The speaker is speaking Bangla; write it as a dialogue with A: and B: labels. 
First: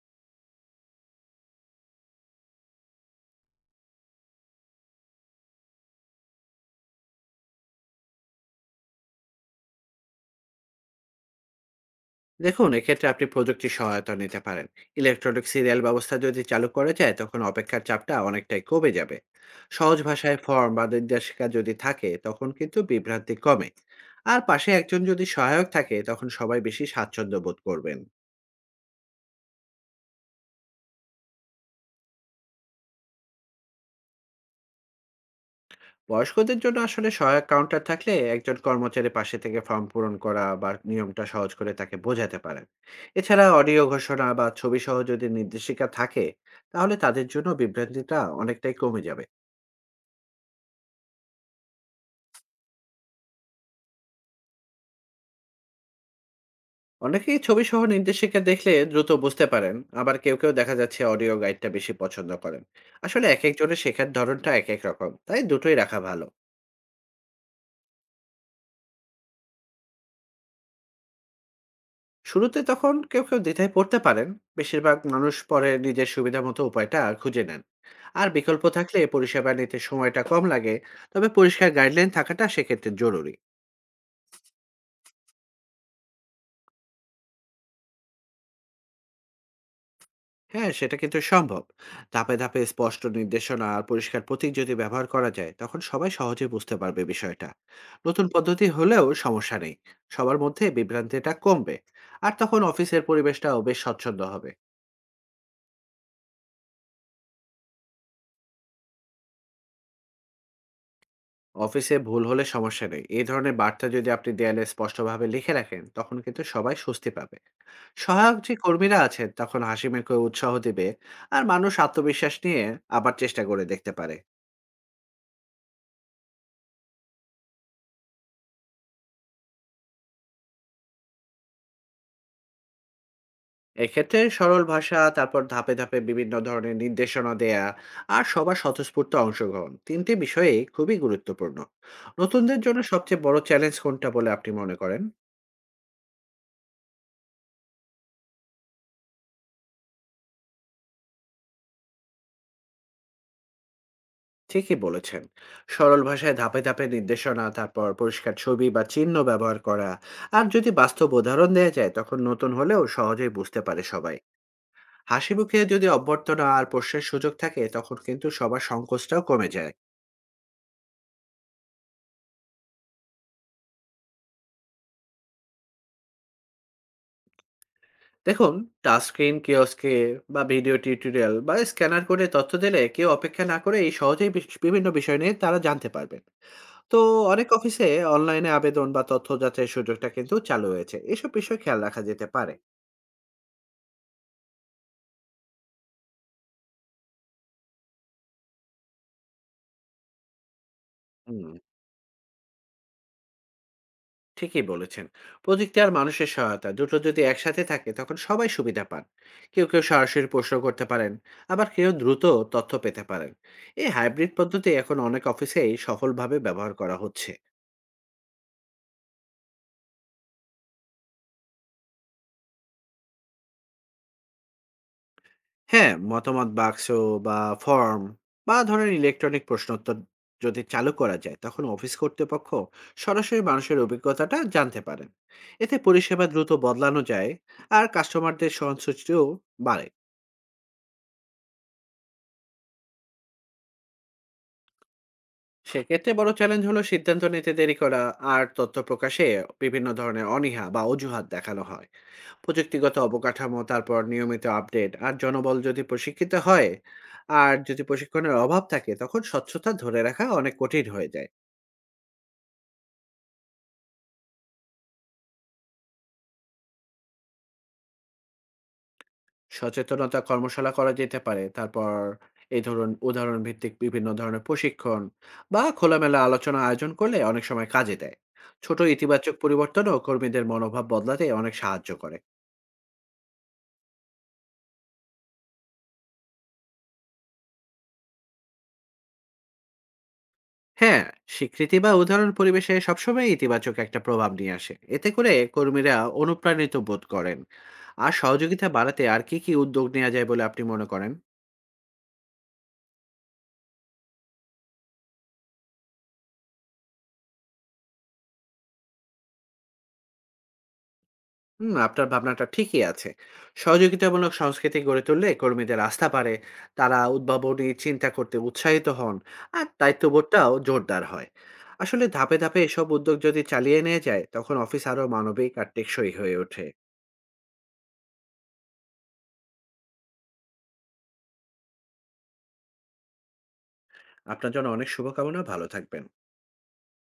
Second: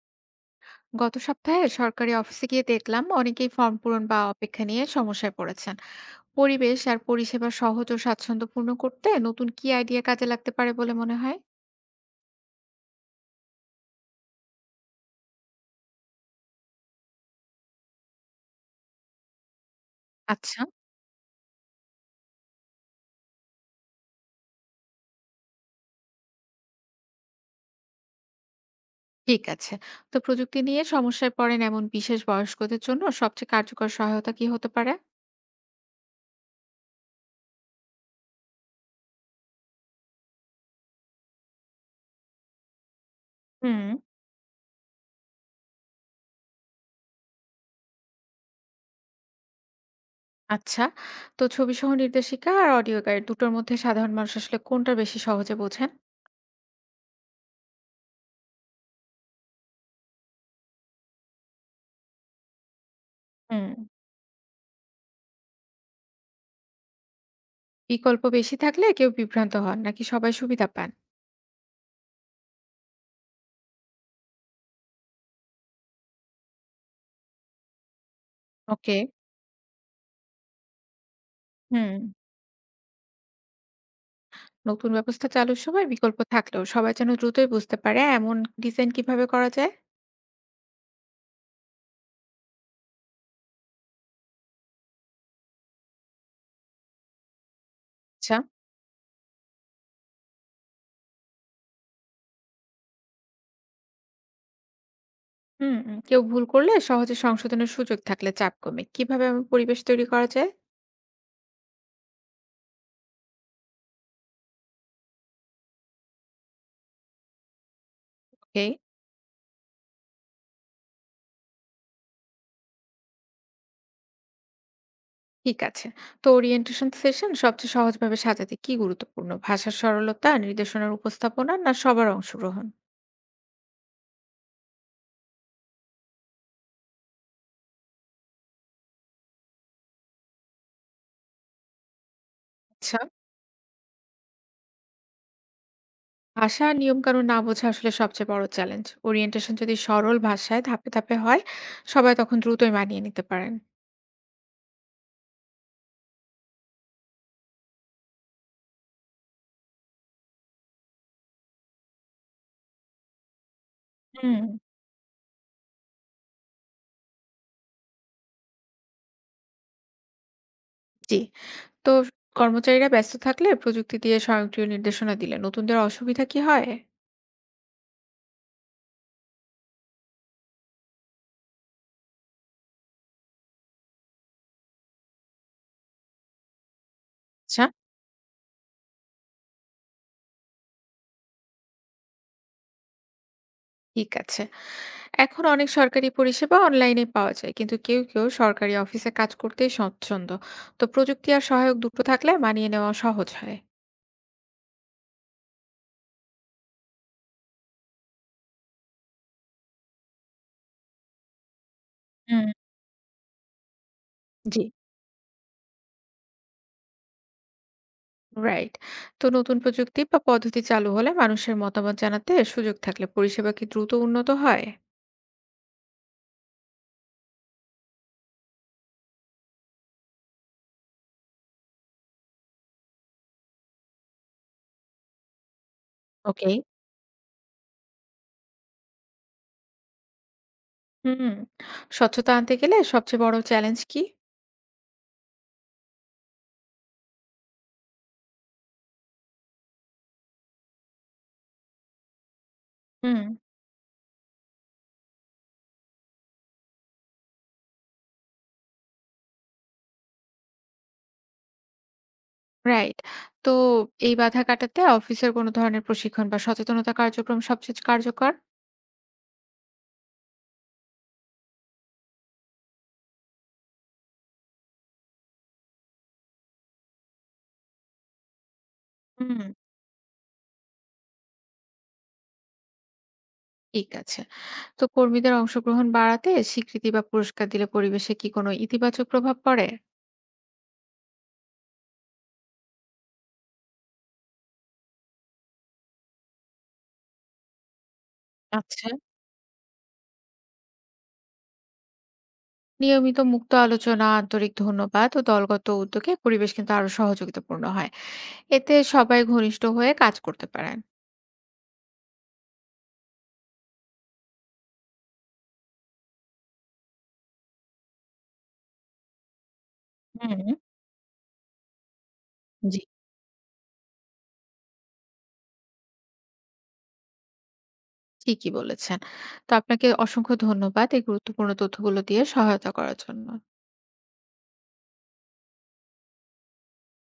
A: গত সপ্তাহে সরকারি অফিসে গিয়ে দেখলাম অনেকেই ফর্ম পূরণ বা অপেক্ষা নিয়ে সমস্যায় পড়েছেন। পরিবেশ আর পরিষেবা সহজ ও স্বাচ্ছন্দ্যপূর্ণ করতে নতুন কি আইডিয়া কাজে লাগতে পারে বলে মনে হয়?
B: দেখুন, এক্ষেত্রে আপনি প্রযুক্তির সহায়তা নিতে পারেন। ইলেকট্রনিক সিরিয়াল ব্যবস্থা যদি চালু করা যায়, তখন অপেক্ষার চাপটা অনেকটাই কমে যাবে। সহজ ভাষায়
A: আচ্ছা।
B: ফর্ম বা নির্দেশিকা যদি থাকে, তখন কিন্তু বিভ্রান্তি কমে। আর পাশে একজন যদি সহায়ক থাকে, তখন সবাই বেশি স্বাচ্ছন্দ্য বোধ করবেন।
A: ঠিক আছে। তো প্রযুক্তি নিয়ে সমস্যায় পড়েন এমন বিশেষ বয়স্কদের জন্য সবচেয়ে কার্যকর সহায়তা কি হতে পারে?
B: বয়স্কদের জন্য আসলে সহায়ক কাউন্টার থাকলে একজন কর্মচারী পাশে থেকে ফর্ম পূরণ করা বা নিয়মটা সহজ করে তাকে বোঝাতে পারেন। এছাড়া অডিও
A: হুম।
B: ঘোষণা বা ছবি সহ যদি নির্দেশিকা থাকে, তাহলে তাদের জন্য বিভ্রান্তিটা অনেকটাই কমে যাবে।
A: আচ্ছা। তো ছবি সহ নির্দেশিকা আর অডিও গাইড দুটোর মধ্যে সাধারণ মানুষ আসলে কোনটা বেশি সহজে বোঝেন?
B: অনেকেই ছবি সহ নির্দেশিকা দেখলে দ্রুত বুঝতে পারেন। আবার কেউ কেউ দেখা যাচ্ছে অডিও গাইডটা বেশি পছন্দ করেন। আসলে এক
A: হুম।
B: একজনের শেখার ধরনটা এক এক রকম, তাই দুটোই রাখা ভালো।
A: বিকল্প বেশি থাকলে কেউ বিভ্রান্ত হন নাকি সবাই সুবিধা পান?
B: শুরুতে তখন কেউ কেউ দ্বিধায় পড়তে পারেন। বেশিরভাগ মানুষ পরে নিজের সুবিধা মতো উপায়টা খুঁজে নেন। আর বিকল্প
A: ওকে।
B: থাকলে পরিষেবা নিতে সময়টা কম লাগে। তবে পরিষ্কার
A: হুম।
B: গাইডলাইন থাকাটা সেক্ষেত্রে জরুরি।
A: নতুন ব্যবস্থা চালুর সময় বিকল্প থাকলেও সবাই যেন দ্রুতই বুঝতে পারে এমন ডিজাইন কিভাবে করা যায়?
B: হ্যাঁ, সেটা কিন্তু সম্ভব। ধাপে, ধাপে স্পষ্ট নির্দেশনা আর পরিষ্কার প্রতীক যদি ব্যবহার করা যায়, তখন সবাই সহজে বুঝতে পারবে বিষয়টা। নতুন
A: আচ্ছা।
B: পদ্ধতি হলেও সমস্যা নেই। সবার মধ্যে বিভ্রান্তিটা কমবে। আর তখন অফিসের পরিবেশটাও বেশ স্বচ্ছন্দ হবে।
A: হুম হুম, কেউ ভুল করলে সহজে সংশোধনের সুযোগ থাকলে চাপ কমে কিভাবে এমন পরিবেশ তৈরি করা যায়?
B: অফিসে ভুল হলে সমস্যা নেই। এই ধরনের বার্তা যদি আপনি দেয়ালে স্পষ্টভাবে লিখে রাখেন, তখন কিন্তু সবাই স্বস্তি পাবে। সহায়ক যে
A: ওকে।
B: কর্মীরা আছেন, তখন হাসি মুখে উৎসাহ দিবে, আর মানুষ আত্মবিশ্বাস নিয়ে আবার চেষ্টা করে দেখতে পারে।
A: ঠিক আছে। তো ওরিয়েন্টেশন সেশন সবচেয়ে সহজভাবে সাজাতে কি গুরুত্বপূর্ণ ভাষার সরলতা, নির্দেশনার উপস্থাপনা না সবার অংশগ্রহণ?
B: এক্ষেত্রে সরল ভাষা, তারপর ধাপে ধাপে বিভিন্ন ধরনের নির্দেশনা দেয়া, আর সবার স্বতঃস্ফূর্ত অংশগ্রহণ তিনটি বিষয়ে খুবই গুরুত্বপূর্ণ। নতুনদের জন্য
A: আচ্ছা।
B: সবচেয়ে বড় চ্যালেঞ্জ কোনটা বলে আপনি মনে করেন?
A: ভাষা আর নিয়ম কানুন না বোঝা আসলে সবচেয়ে বড় চ্যালেঞ্জ। ওরিয়েন্টেশন যদি সরল ভাষায় ধাপে ধাপে হয়, সবাই তখন দ্রুতই মানিয়ে নিতে পারেন।
B: ঠিকই বলেছেন। সরল ভাষায় ধাপে ধাপে নির্দেশনা, তারপর পরিষ্কার ছবি বা চিহ্ন ব্যবহার করা, আর যদি বাস্তব উদাহরণ দেয়া যায়, তখন নতুন হলেও সহজেই বুঝতে পারে সবাই।
A: হুম।
B: হাসি মুখে যদি অভ্যর্থনা আর প্রশ্নের সুযোগ থাকে, তখন কিন্তু সবার সংকোচটাও কমে যায়।
A: জি। তো কর্মচারীরা ব্যস্ত থাকলে প্রযুক্তি দিয়ে স্বয়ংক্রিয় নির্দেশনা দিলে নতুনদের অসুবিধা কি হয়?
B: দেখুন, টাচস্ক্রিন কিওস্কে বা ভিডিও টিউটোরিয়াল বা স্ক্যানার করে তথ্য দিলে কেউ অপেক্ষা না করে এই সহজেই বিভিন্ন বিষয় নিয়ে তারা জানতে পারবেন। তো অনেক
A: আচ্ছা,
B: অফিসে অনলাইনে আবেদন বা তথ্য যাচাইয়ের সুযোগটা কিন্তু চালু হয়েছে, এসব বিষয় খেয়াল রাখা যেতে পারে।
A: ঠিক আছে। এখন অনেক সরকারি পরিষেবা অনলাইনে পাওয়া যায়, কিন্তু কেউ কেউ সরকারি অফিসে কাজ করতেই স্বচ্ছন্দ। তো প্রযুক্তি আর
B: হুম,
A: সহায়ক দুটো থাকলে মানিয়ে নেওয়া সহজ হয়।
B: ঠিকই বলেছেন। প্রযুক্তি আর মানুষের সহায়তা দুটো যদি একসাথে থাকে, তখন সবাই সুবিধা পান। কেউ কেউ সরাসরি প্রশ্ন করতে পারেন, আবার কেউ দ্রুত
A: হুম,
B: তথ্য পেতে পারেন। এই হাইব্রিড
A: জি।
B: পদ্ধতি এখন অনেক অফিসেই সফলভাবে ব্যবহার করা হচ্ছে।
A: রাইট। তো নতুন প্রযুক্তি বা পদ্ধতি চালু হলে মানুষের মতামত জানাতে সুযোগ থাকলে পরিষেবা কি দ্রুত উন্নত হয়?
B: হ্যাঁ, মতামত বাক্স বা ফর্ম বা ধরেন ইলেকট্রনিক প্রশ্নোত্তর যদি চালু করা যায়, তখন অফিস কর্তৃপক্ষ সরাসরি মানুষের অভিজ্ঞতাটা জানতে পারেন। এতে পরিষেবা
A: ওকে।
B: দ্রুত বদলানো যায়, আর কাস্টমারদের সহনশীলতাও বাড়ে।
A: হুম। স্বচ্ছতা আনতে গেলে সবচেয়ে বড় চ্যালেঞ্জ কি?
B: সেক্ষেত্রে বড় চ্যালেঞ্জ হলো সিদ্ধান্ত নিতে দেরি করা, আর তথ্য প্রকাশে বিভিন্ন ধরনের অনীহা বা অজুহাত দেখানো হয়। প্রযুক্তিগত
A: হুম।
B: অবকাঠামো, তারপর নিয়মিত আপডেট আর জনবল যদি প্রশিক্ষিত হয়, আর যদি প্রশিক্ষণের অভাব থাকে, তখন স্বচ্ছতা ধরে রাখা অনেক কঠিন হয়ে যায়।
A: রাইট। তো এই বাধা কাটাতে অফিসের কোনো ধরনের প্রশিক্ষণ বা সচেতনতা কার্যক্রম সবচেয়ে কার্যকর?
B: সচেতনতা কর্মশালা করা যেতে পারে। তারপর এই ধরুন উদাহরণ ভিত্তিক বিভিন্ন ধরনের প্রশিক্ষণ বা খোলামেলা আলোচনা আয়োজন করলে অনেক সময় কাজে দেয়। ছোট ইতিবাচক
A: হুম।
B: পরিবর্তনও কর্মীদের মনোভাব বদলাতে অনেক সাহায্য করে।
A: ঠিক আছে। তো কর্মীদের অংশগ্রহণ বাড়াতে স্বীকৃতি বা পুরস্কার দিলে পরিবেশে কি কোনো ইতিবাচক প্রভাব পড়ে?
B: হ্যাঁ, স্বীকৃতি বা উদাহরণ পরিবেশে সবসময় ইতিবাচক একটা প্রভাব নিয়ে আসে। এতে করে কর্মীরা অনুপ্রাণিত বোধ করেন। আর সহযোগিতা
A: আচ্ছা,
B: বাড়াতে আর কি, কি উদ্যোগ নেওয়া যায় বলে আপনি মনে করেন?
A: নিয়মিত মুক্ত আলোচনা, আন্তরিক ধন্যবাদ ও দলগত উদ্যোগে পরিবেশ কিন্তু আরো সহযোগিতাপূর্ণ হয়। এতে সবাই ঘনিষ্ঠ হয়ে কাজ করতে পারেন।
B: হুম, আপনার ভাবনাটা ঠিকই আছে। সহযোগিতামূলক সংস্কৃতি গড়ে তুললে কর্মীদের আস্থা বাড়ে, তারা উদ্ভাবনী চিন্তা করতে উৎসাহিত হন, আর দায়িত্ববোধটাও
A: হুম।
B: জোরদার হয়। আসলে ধাপে, ধাপে
A: জি,
B: এসব উদ্যোগ যদি চালিয়ে নিয়ে যায়, তখন অফিস আরও মানবিক আর টেকসই হয়ে ওঠে।
A: ঠিকই বলেছেন। তো আপনাকে অসংখ্য ধন্যবাদ এই গুরুত্বপূর্ণ তথ্যগুলো দিয়ে সহায়তা করার জন্য।
B: আপনার জন্য অনেক শুভকামনা, ভালো থাকবেন।